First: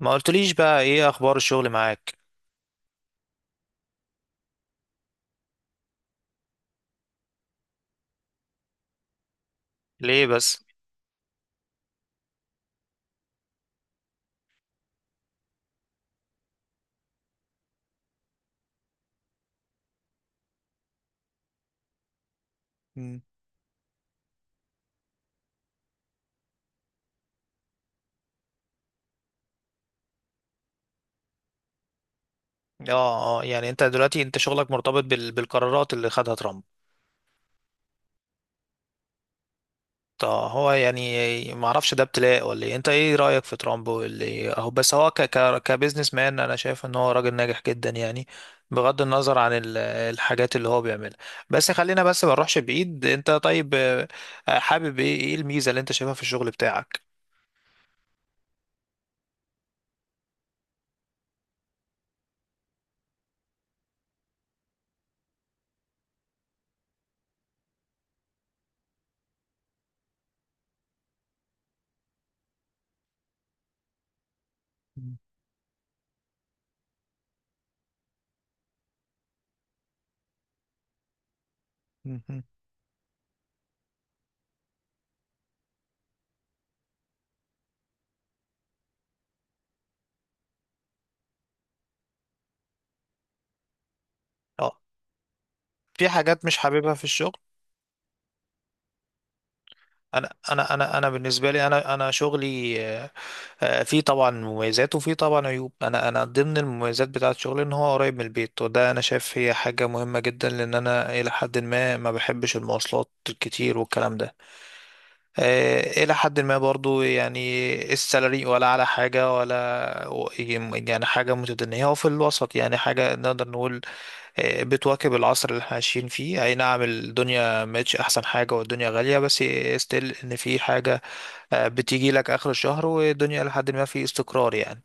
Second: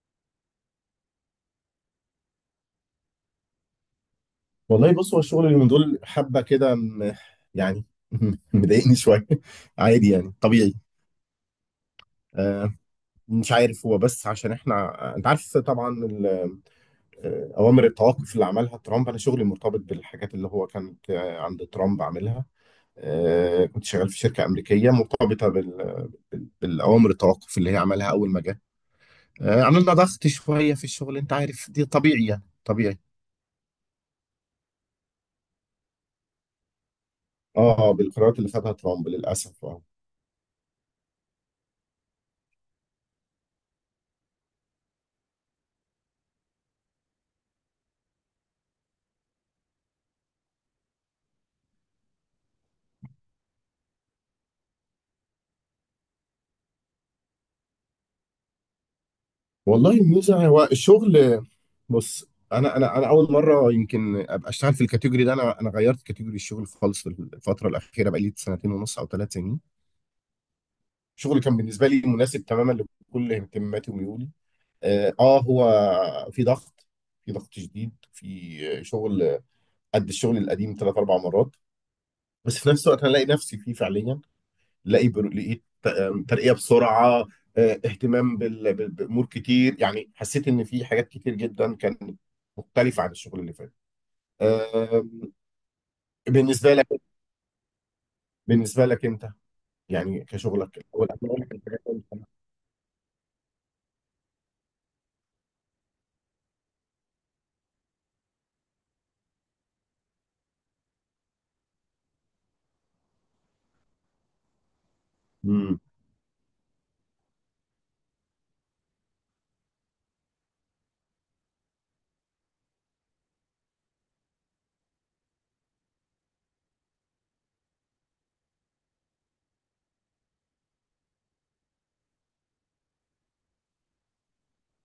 ما قلتليش بقى ايه اخبار الشغل معاك؟ والله بص، هو الشغل اللي من دول حبه كده يعني. مضايقني شويه، عادي ليه يعني بس؟ طبيعي. آه مش عارف، هو بس عشان احنا، انت عارف طبعا اوامر التوقف اللي عملها ترامب. انا شغلي مرتبط بالحاجات اللي هو كانت عند ترامب عاملها. مم. كنت شغال في شركه امريكيه مرتبطه بالاوامر التوقف اللي هي عملها اول ما جه. عملنا ضغط شويه في الشغل، انت عارف دي طبيعي يعني طبيعي. اه اه، يعني انت دلوقتي انت شغلك مرتبط بالقرارات اللي خدها ترامب. اه، بالقرارات اللي خدها ترامب للاسف. طب هو يعني ما اعرفش ده ابتلاء ولا ايه؟ انت ايه رايك في ترامب واللي اهو؟ بس هو كبزنس مان انا شايف ان هو راجل ناجح جدا يعني، بغض النظر عن الحاجات اللي هو بيعملها. بس خلينا بس ما نروحش بعيد. انت طيب، حابب ايه؟ ايه الميزه اللي انت شايفها في الشغل بتاعك؟ والله الميزه هو الشغل. بص، انا اول مره يمكن ابقى اشتغل في الكاتيجوري ده. انا غيرت كاتيجوري الشغل خالص في الفتره الاخيره، بقى لي سنتين ونص او ثلاث سنين. الشغل كان بالنسبه لي مناسب تماما لكل اهتماماتي وميولي. مم. هو في ضغط، في ضغط شديد في شغل قد الشغل القديم ثلاث اربع مرات. مم. بس في نفس الوقت انا الاقي نفسي فيه فعليا. لقيت ترقية بسرعة. اهتمام بأمور كتير، يعني حسيت إن في حاجات كتير جدا كانت مختلفة عن الشغل اللي فات. اه، آم، في حاجات مش بالنسبة لك، حاببها في الشغل؟ بالنسبة لك أنت، يعني انا انا كشغلك انا الأول انا أنا أقول بالنسبه لك لي، انا انا شغلي فيه طبعا مميزات وفيه طبعا عيوب. انا ضمن المميزات بتاعه شغلي ان هو قريب من البيت، وده انا شايف هي حاجه مهمه جدا، لان انا الى حد ما ما بحبش المواصلات الكتير والكلام ده. مم، الى حد ما برضو، يعني السالري ولا على حاجه ولا، يعني حاجه متدنيه، هو في الوسط، يعني حاجه نقدر نقول بتواكب العصر اللي احنا عايشين فيه. اي نعم الدنيا مش احسن حاجة، والدنيا غالية، بس ستيل ان في حاجة بتيجي لك اخر الشهر، والدنيا لحد ما في استقرار يعني.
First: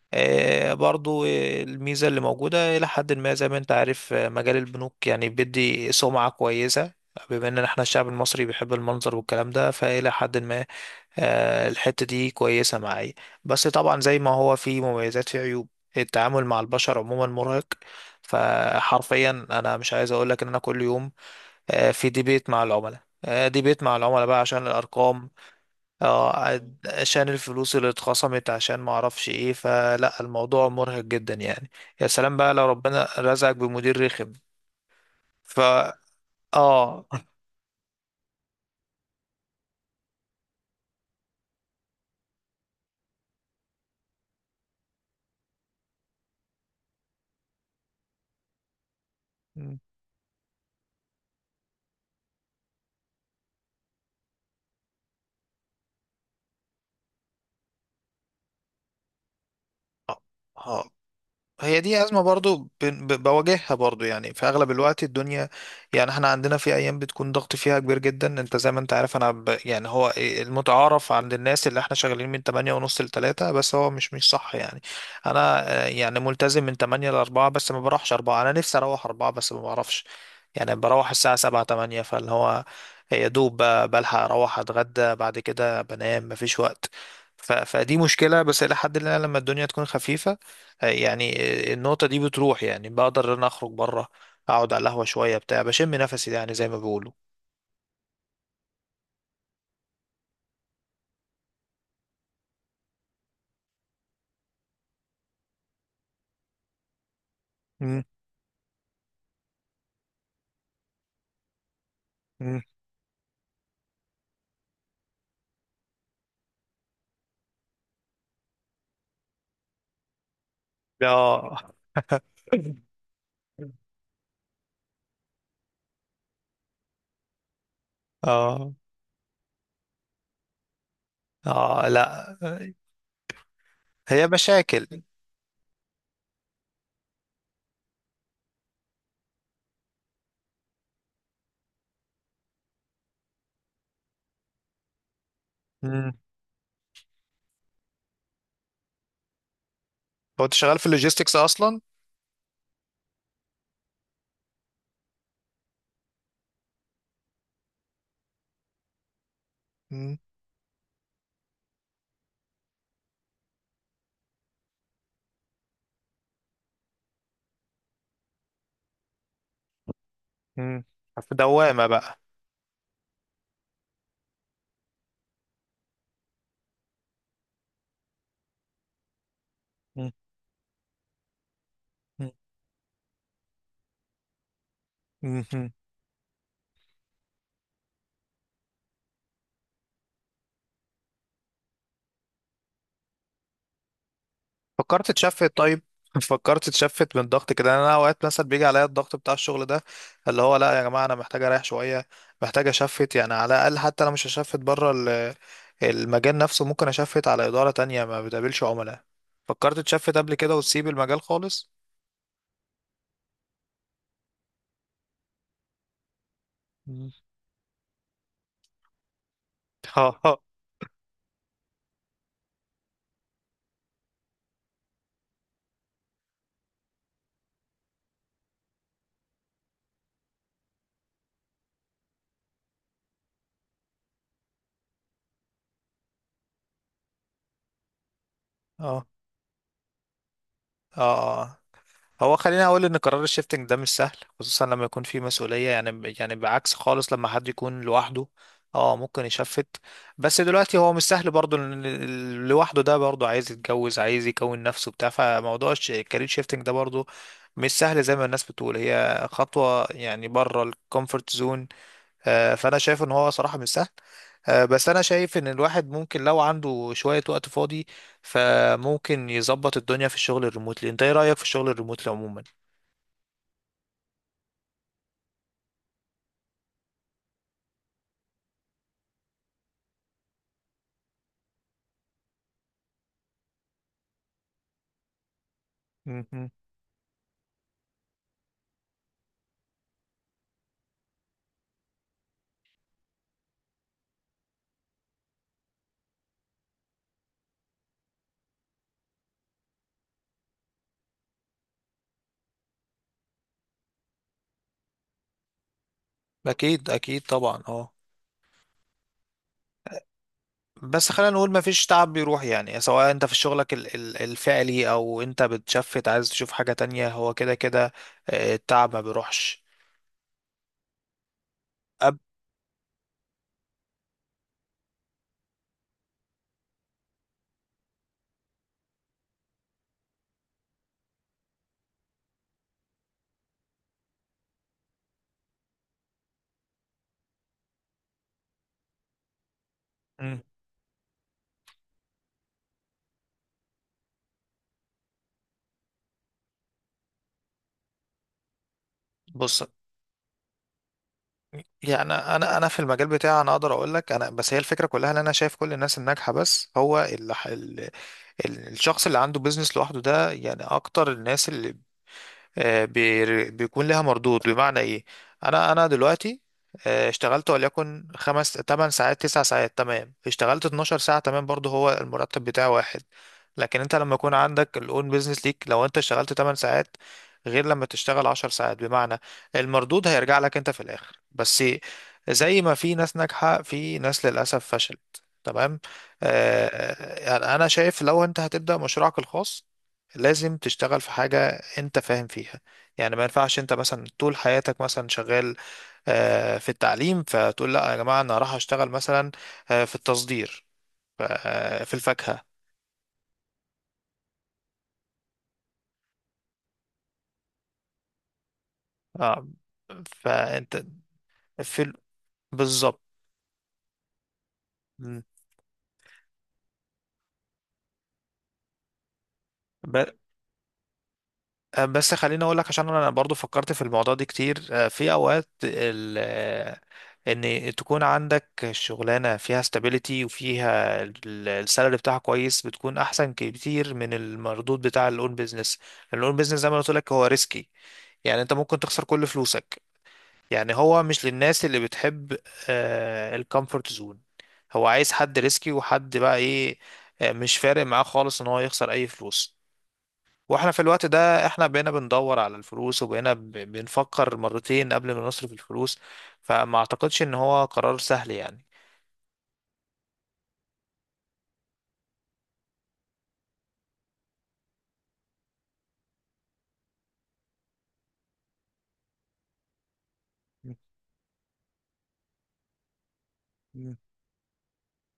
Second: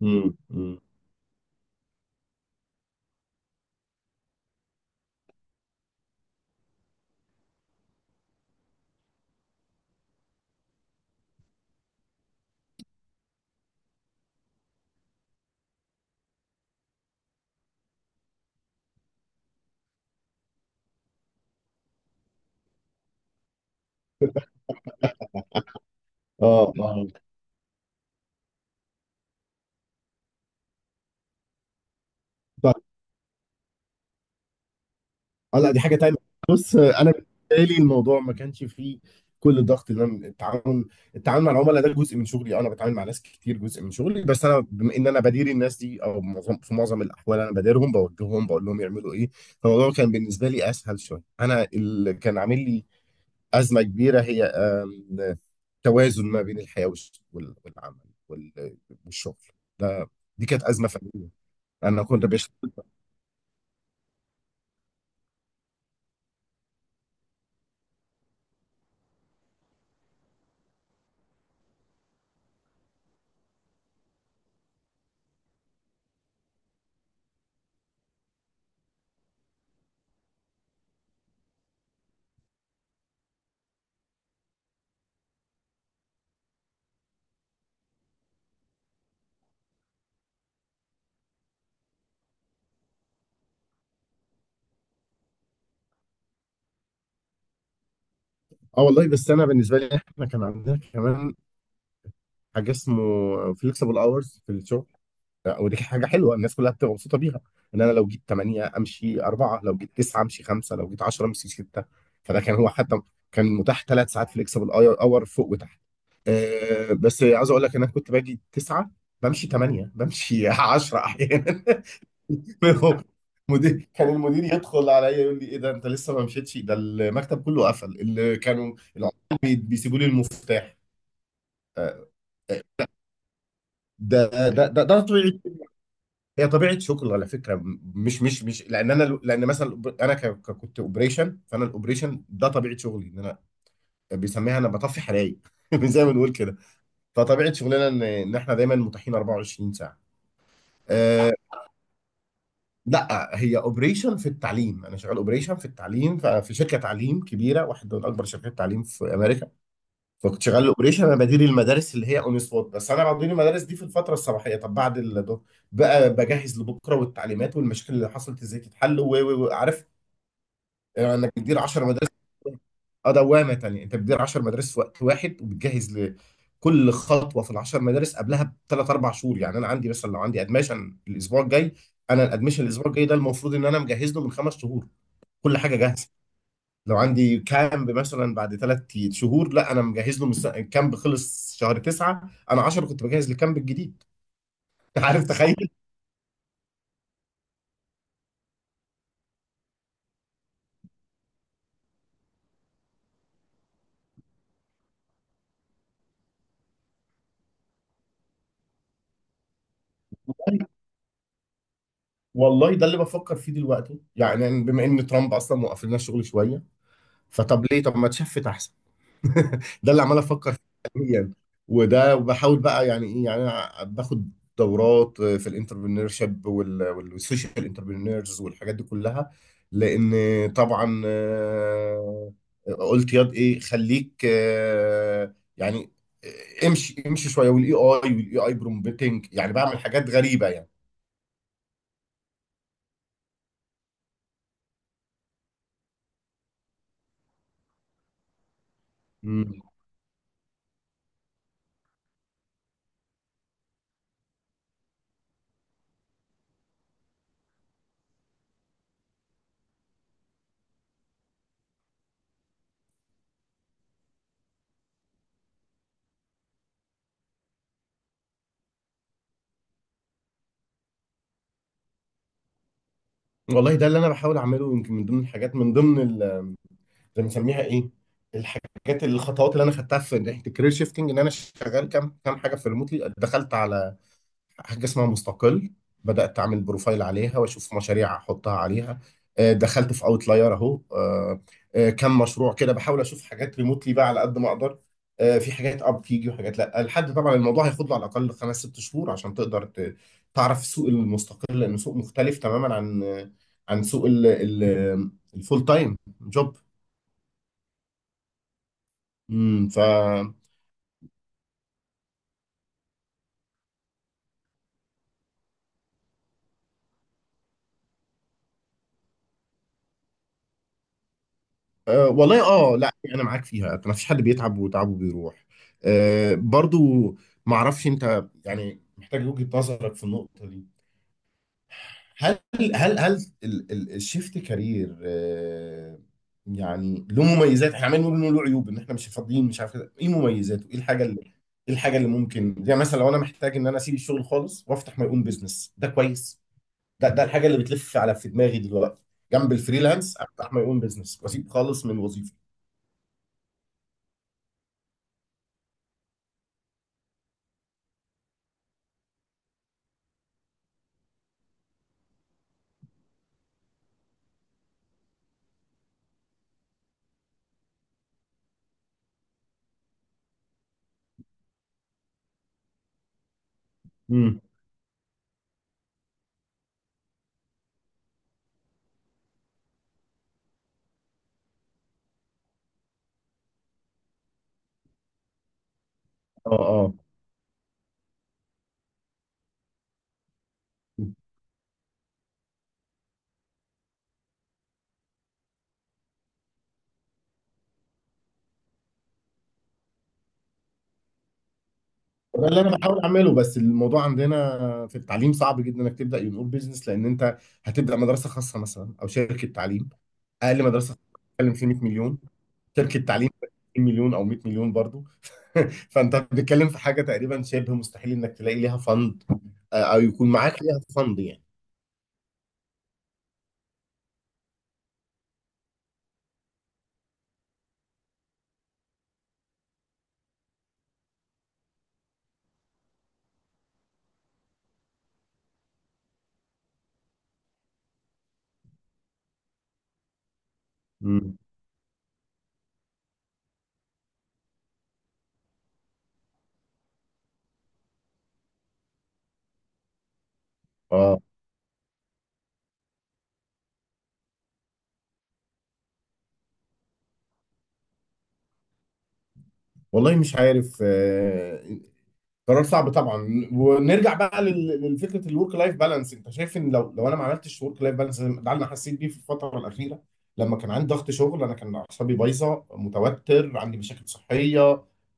مم، آه، مم. برضو آه، الميزة اللي موجودة إلى حد ما، زي ما أنت عارف، مجال البنوك يعني بيدي سمعة كويسة، بما إن إحنا الشعب المصري بيحب المنظر والكلام ده، فإلى حد ما الحتة دي كويسة معايا. بس طبعا زي ما هو في مميزات، في عيوب. التعامل مع البشر عموما مرهق، فحرفيا انا مش عايز اقولك ان انا كل يوم في ديبيت مع العملاء، ديبيت مع العملاء بقى عشان الارقام، آه، اه، مم. اه، عشان الفلوس اللي اتخصمت، عشان ما اعرفش ايه، فلا الموضوع مرهق جدا يعني. يا سلام بقى لو ربنا رزقك بمدير رخم. اه، ف لا دي حاجة تانية. بص، اه. انا بالنسبة لي الموضوع ما كانش فيه كل الضغط. اللي انا، التعامل مع العملاء ده جزء من شغلي. انا بتعامل مع ناس كتير، جزء من شغلي. بس انا بما ان انا بدير الناس دي، او معظم في معظم الاحوال انا بديرهم بوجههم بقول لهم يعملوا ايه. فالموضوع كان بالنسبة لي اسهل شوية. انا اللي كان عامل لي ازمة كبيرة هي توازن ما بين الحياة والعمل وال- والشغل ده. دي كانت آه. أزمة فنية. هي دي انا أزمة كنت برضو بشتغل. بواجهها برضو، يعني في أغلب الوقت الدنيا. يعني احنا عندنا في أيام بتكون ضغط فيها كبير جدا، انت زي ما انت عارف. أنا يعني هو إيه، المتعارف عند الناس اللي احنا شغالين من 8 ونص ل 3، بس هو مش صح يعني. أنا يعني ملتزم من 8 ل 4، بس ما بروحش 4. أنا نفسي أروح 4 بس ما بعرفش. يعني بروح الساعة 7، 8، فاللي هو يا دوب بلحق أروح أتغدى، بعد كده بنام، مفيش وقت. ف... فدي مشكلة، بس إلى حد ما لما الدنيا تكون خفيفة يعني النقطة دي بتروح، يعني بقدر ان أنا اخرج بره، اقعد على القهوة شوية بتاع، بشم نفسي يعني زي ما بيقولوا. اه والله، بس انا بالنسبه لي احنا كان عندنا كمان حاجه اسمه فليكسبل اورز في الشغل. ودي حاجه حلوه، الناس كلها بتبقى مبسوطه بيها. ان انا مم. لو جيت 8 امشي 4، لو جيت 9 امشي 5، لو جيت 10 امشي 6. فده كان مم. هو حتى، كان متاح ثلاث ساعات فليكسبل اور فوق وتحت. بس عاوز اقول لك ان انا كنت باجي 9 بمشي 8 بمشي 10 احيانا. اه. كان المدير يدخل عليا يقول لي ايه ده، انت لسه ما مشيتش؟ ده المكتب كله قفل، اللي اه. كانوا العمال بيسيبوا لي المفتاح. اه. آه، لا، ده هي ده ده, ده مشاكل. طبيعه. هي طبيعه شغل على فكره، مش لان انا، لان مثلا كنت اوبريشن، فانا الاوبريشن ده طبيعه شغلي، ان انا بيسميها انا بطفي حرايق زي ما مم. بنقول كده. فطبيعه شغلنا ان احنا دايما متاحين 24 ساعه. هو انت شغال في أه اللوجيستكس اصلا؟ لا، هي اوبريشن في التعليم، انا شغال اوبريشن في التعليم في شركه تعليم كبيره، واحده من اكبر شركات التعليم في امريكا. مم. فكنت شغال الاوبريشن، انا بدير المدارس اللي هي اون سبوت. بس انا بدير المدارس دي في الفتره الصباحيه، طب بعد ده بقى بجهز لبكره، والتعليمات والمشاكل اللي حصلت ازاي تتحل، وعارف مم. انك في بتدير 10 دوامة مدارس. بقى؟ اه، دوامه تانيه، انت بتدير 10 مدارس في وقت واحد، وبتجهز لكل خطوه في ال 10 مدارس قبلها بثلاث اربع شهور. يعني انا عندي مم. مثلا لو عندي ادمشن الاسبوع الجاي، انا الادمشن الاسبوع الجاي ده المفروض ان انا مجهز له من خمس شهور، كل مم. حاجه جاهزه. لو عندي كامب مثلا بعد ثلاث شهور، لا انا مجهز له من الكامب خلص شهر تسعة، انا 10 كنت بجهز للكامب الجديد. فكرت عارف تشفت تخيل. طيب؟ فكرت تشفت من الضغط كده يعني؟ انا اوقات مثلا بيجي عليا الضغط بتاع الشغل ده، اللي هو لا يا جماعه انا محتاج اريح شويه، محتاج اشفت، يعني على الاقل حتى انا مش هشفت بره المجال نفسه، ممكن اشفت على اداره تانية ما بتقابلش عملاء. فكرت تشفت قبل كده وتسيب المجال خالص؟ والله ده اللي بفكر فيه دلوقتي، يعني بما ان ترامب اصلا موقف لنا الشغل شويه. مم. فطب ليه، طب ما تشفت احسن. ده اللي عمال اه. افكر فيه حاليا. وده، وبحاول بقى، يعني ايه، يعني انا باخد دورات في الانتربرينور شيب والسوشيال انتربرينورز والحاجات دي كلها. لان طبعا قلت ياض ايه خليك، يعني امشي امشي شويه. والاي اي اه. برومبتنج، يعني بعمل حاجات غريبه يعني. اه. هو خليني اقول ان قرار الشيفتنج ده مش سهل، خصوصا لما يكون في مسؤوليه، يعني يعني بعكس خالص لما حد يكون لوحده، اه ممكن مم. يشفت. بس دلوقتي هو مش سهل برضه، لأن لوحده ده برضه عايز يتجوز، عايز يكون نفسه بتاع، فموضوع الكارير شيفتنج ده برضه مش سهل زي ما الناس بتقول، هي خطوه يعني بره الكومفورت زون. فانا شايف ان هو صراحة مش سهل. بس انا شايف ان الواحد ممكن لو عنده شوية وقت فاضي فممكن يظبط الدنيا في الشغل الريموتلي. انت ايه رأيك في الشغل الريموتلي عموما؟ والله ده اللي انا بحاول اعمله، يمكن من ضمن الحاجات، من ضمن، بنسميها ايه، الحاجات، الخطوات اللي انا خدتها في ناحيه الكارير شيفتنج، ان انا شغال كام كام حاجه في ريموتلي. دخلت على حاجه اسمها مستقل، بدات مهم. اعمل بروفايل عليها واشوف مشاريع احطها عليها. دخلت في اوتلاير اهو، كام مشروع كده، بحاول اشوف حاجات ريموتلي بقى على قد ما اقدر. في حاجات اب تيجي وحاجات لا، لحد طبعا الموضوع هياخد له على الاقل خمس ست شهور عشان تقدر تعرف سوق المستقل، لانه سوق مختلف تماما عن عن سوق الفول تايم جوب. اكيد اكيد طبعا. اه، امم، ف بس خلينا نقول ما فيش تعب بيروح، يعني سواء انت في شغلك الفعلي، او انت بتشفت عايز تشوف حاجة تانية، هو كده كده التعب ما بيروحش. أب... والله اه، لا يعني انا معاك فيها، ما فيش حد بيتعب وتعبه بيروح. برضو، ما اعرفش انت، يعني محتاج وجهة نظرك في النقطة دي. هل، هل الشيفت كارير يعني له مميزات؟ احنا عمالين نقول انه له عيوب، ان احنا مش فاضيين مش عارف كده. ايه مم. مميزاته؟ ايه الحاجه اللي، ايه الحاجه اللي ممكن، زي مثلا لو انا محتاج ان انا اسيب الشغل خالص وافتح ماي اون بزنس؟ ده كويس. ده الحاجه اللي بتلف على في دماغي دلوقتي، جنب بص، الفريلانس، افتح ماي اون بزنس واسيب خالص من يعني وظيفه. انا في المجال بتاعي انا اقدر اقول لك، انا بس هي الفكرة كلها ان انا شايف كل الناس الناجحة. بس هو الشخص اللي عنده بيزنس لوحده ده، يعني اكتر الناس اللي بيكون لها مردود. بمعنى ايه؟ انا دلوقتي اشتغلت وليكن 5 8 ساعات، 9 ساعات، تمام. اشتغلت 12 ساعة، تمام، برضه هو المرتب بتاعه واحد. لكن انت لما يكون امم، عندك الاون بيزنس ليك، لو انت اشتغلت 8 ساعات غير لما تشتغل 10 ساعات، بمعنى المردود هيرجع لك انت في الاخر. بس زي ما في ناس ناجحة، في ناس للأسف فشلت، تمام. اه اه، يعني انا شايف لو انت هتبدأ مشروعك الخاص لازم تشتغل في حاجة انت فاهم فيها. يعني ما ينفعش انت مثلا طول حياتك مثلا شغال في التعليم، فتقول لا يا جماعة انا راح اشتغل مثلا في التصدير، في ده الفاكهة. اللي انا بحاول اعمله. بس الموضوع عندنا في التعليم صعب جدا انك تبدا يون اون بزنس، لان انت هتبدا مدرسه خاصه مثلا او آه، شركه تعليم. اقل فانت مدرسه بتتكلم في 100 في مليون، شركه بالظبط. تعليم 20 مليون او 100 مليون برضو. م. فانت بتتكلم في حاجه تقريبا شبه مستحيل انك تلاقي ليها فند، او ب- يكون معاك ليها فند يعني. بس خليني اقول لك، عشان انا برضو فكرت في الموضوع ده كتير. في اوقات ال آه، ان تكون عندك شغلانه فيها استابيليتي وفيها السالري بتاعها كويس، بتكون احسن كتير من المردود بتاع الاون بيزنس. الاون بيزنس زي ما قلت لك هو ريسكي، يعني انت ممكن تخسر كل فلوسك، يعني هو مش امم، للناس اللي بتحب الكومفورت زون. هو عايز حد ريسكي، وحد بقى ايه مش فارق معاه خالص ان هو يخسر اي فلوس. واحنا في الوقت اه، ده احنا بقينا بندور على الفلوس، وبقينا بنفكر مرتين قبل ما نصرف الفلوس. فما اعتقدش ان هو قرار سهل يعني. والله مش عارف، قرار صعب طبعا. ونرجع بقى للفكره، الورك لايف بالانس، انت شايف ان، لو لو انا ما عملتش ورك لايف بالانس، ده اللي انا حسيت بيه في الفتره الاخيره. لما كان عندي ضغط شغل انا كان اعصابي بايظه، متوتر، عندي مم. مشاكل صحيه.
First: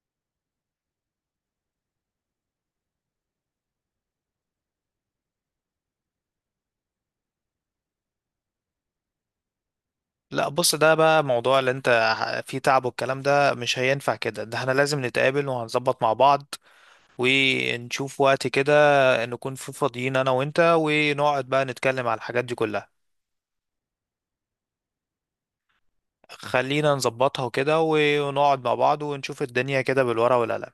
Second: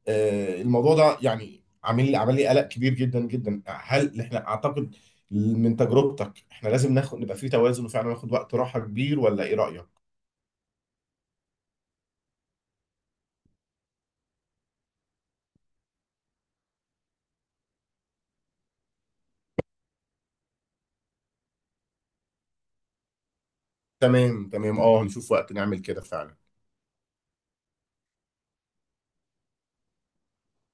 الموضوع ده يعني عامل لي، عمل لي قلق كبير جدا جدا. هل احنا، اعتقد من تجربتك احنا لازم ناخد، نبقى في توازن وفعلا ناخد وقت راحه كبير، ولا ايه رايك؟ لا، بص، ده بقى موضوع اللي انت فيه تعب، والكلام ده مش هينفع كده. ده احنا لازم نتقابل، وهنظبط مع بعض، ونشوف وقت كده نكون فاضيين انا وانت، ونقعد بقى نتكلم على الحاجات دي كلها. تمام تمام، اه هنشوف وقت نعمل كده فعلا. خلينا نظبطها وكده، ونقعد مع بعض، ونشوف الدنيا كده بالورقة والقلم.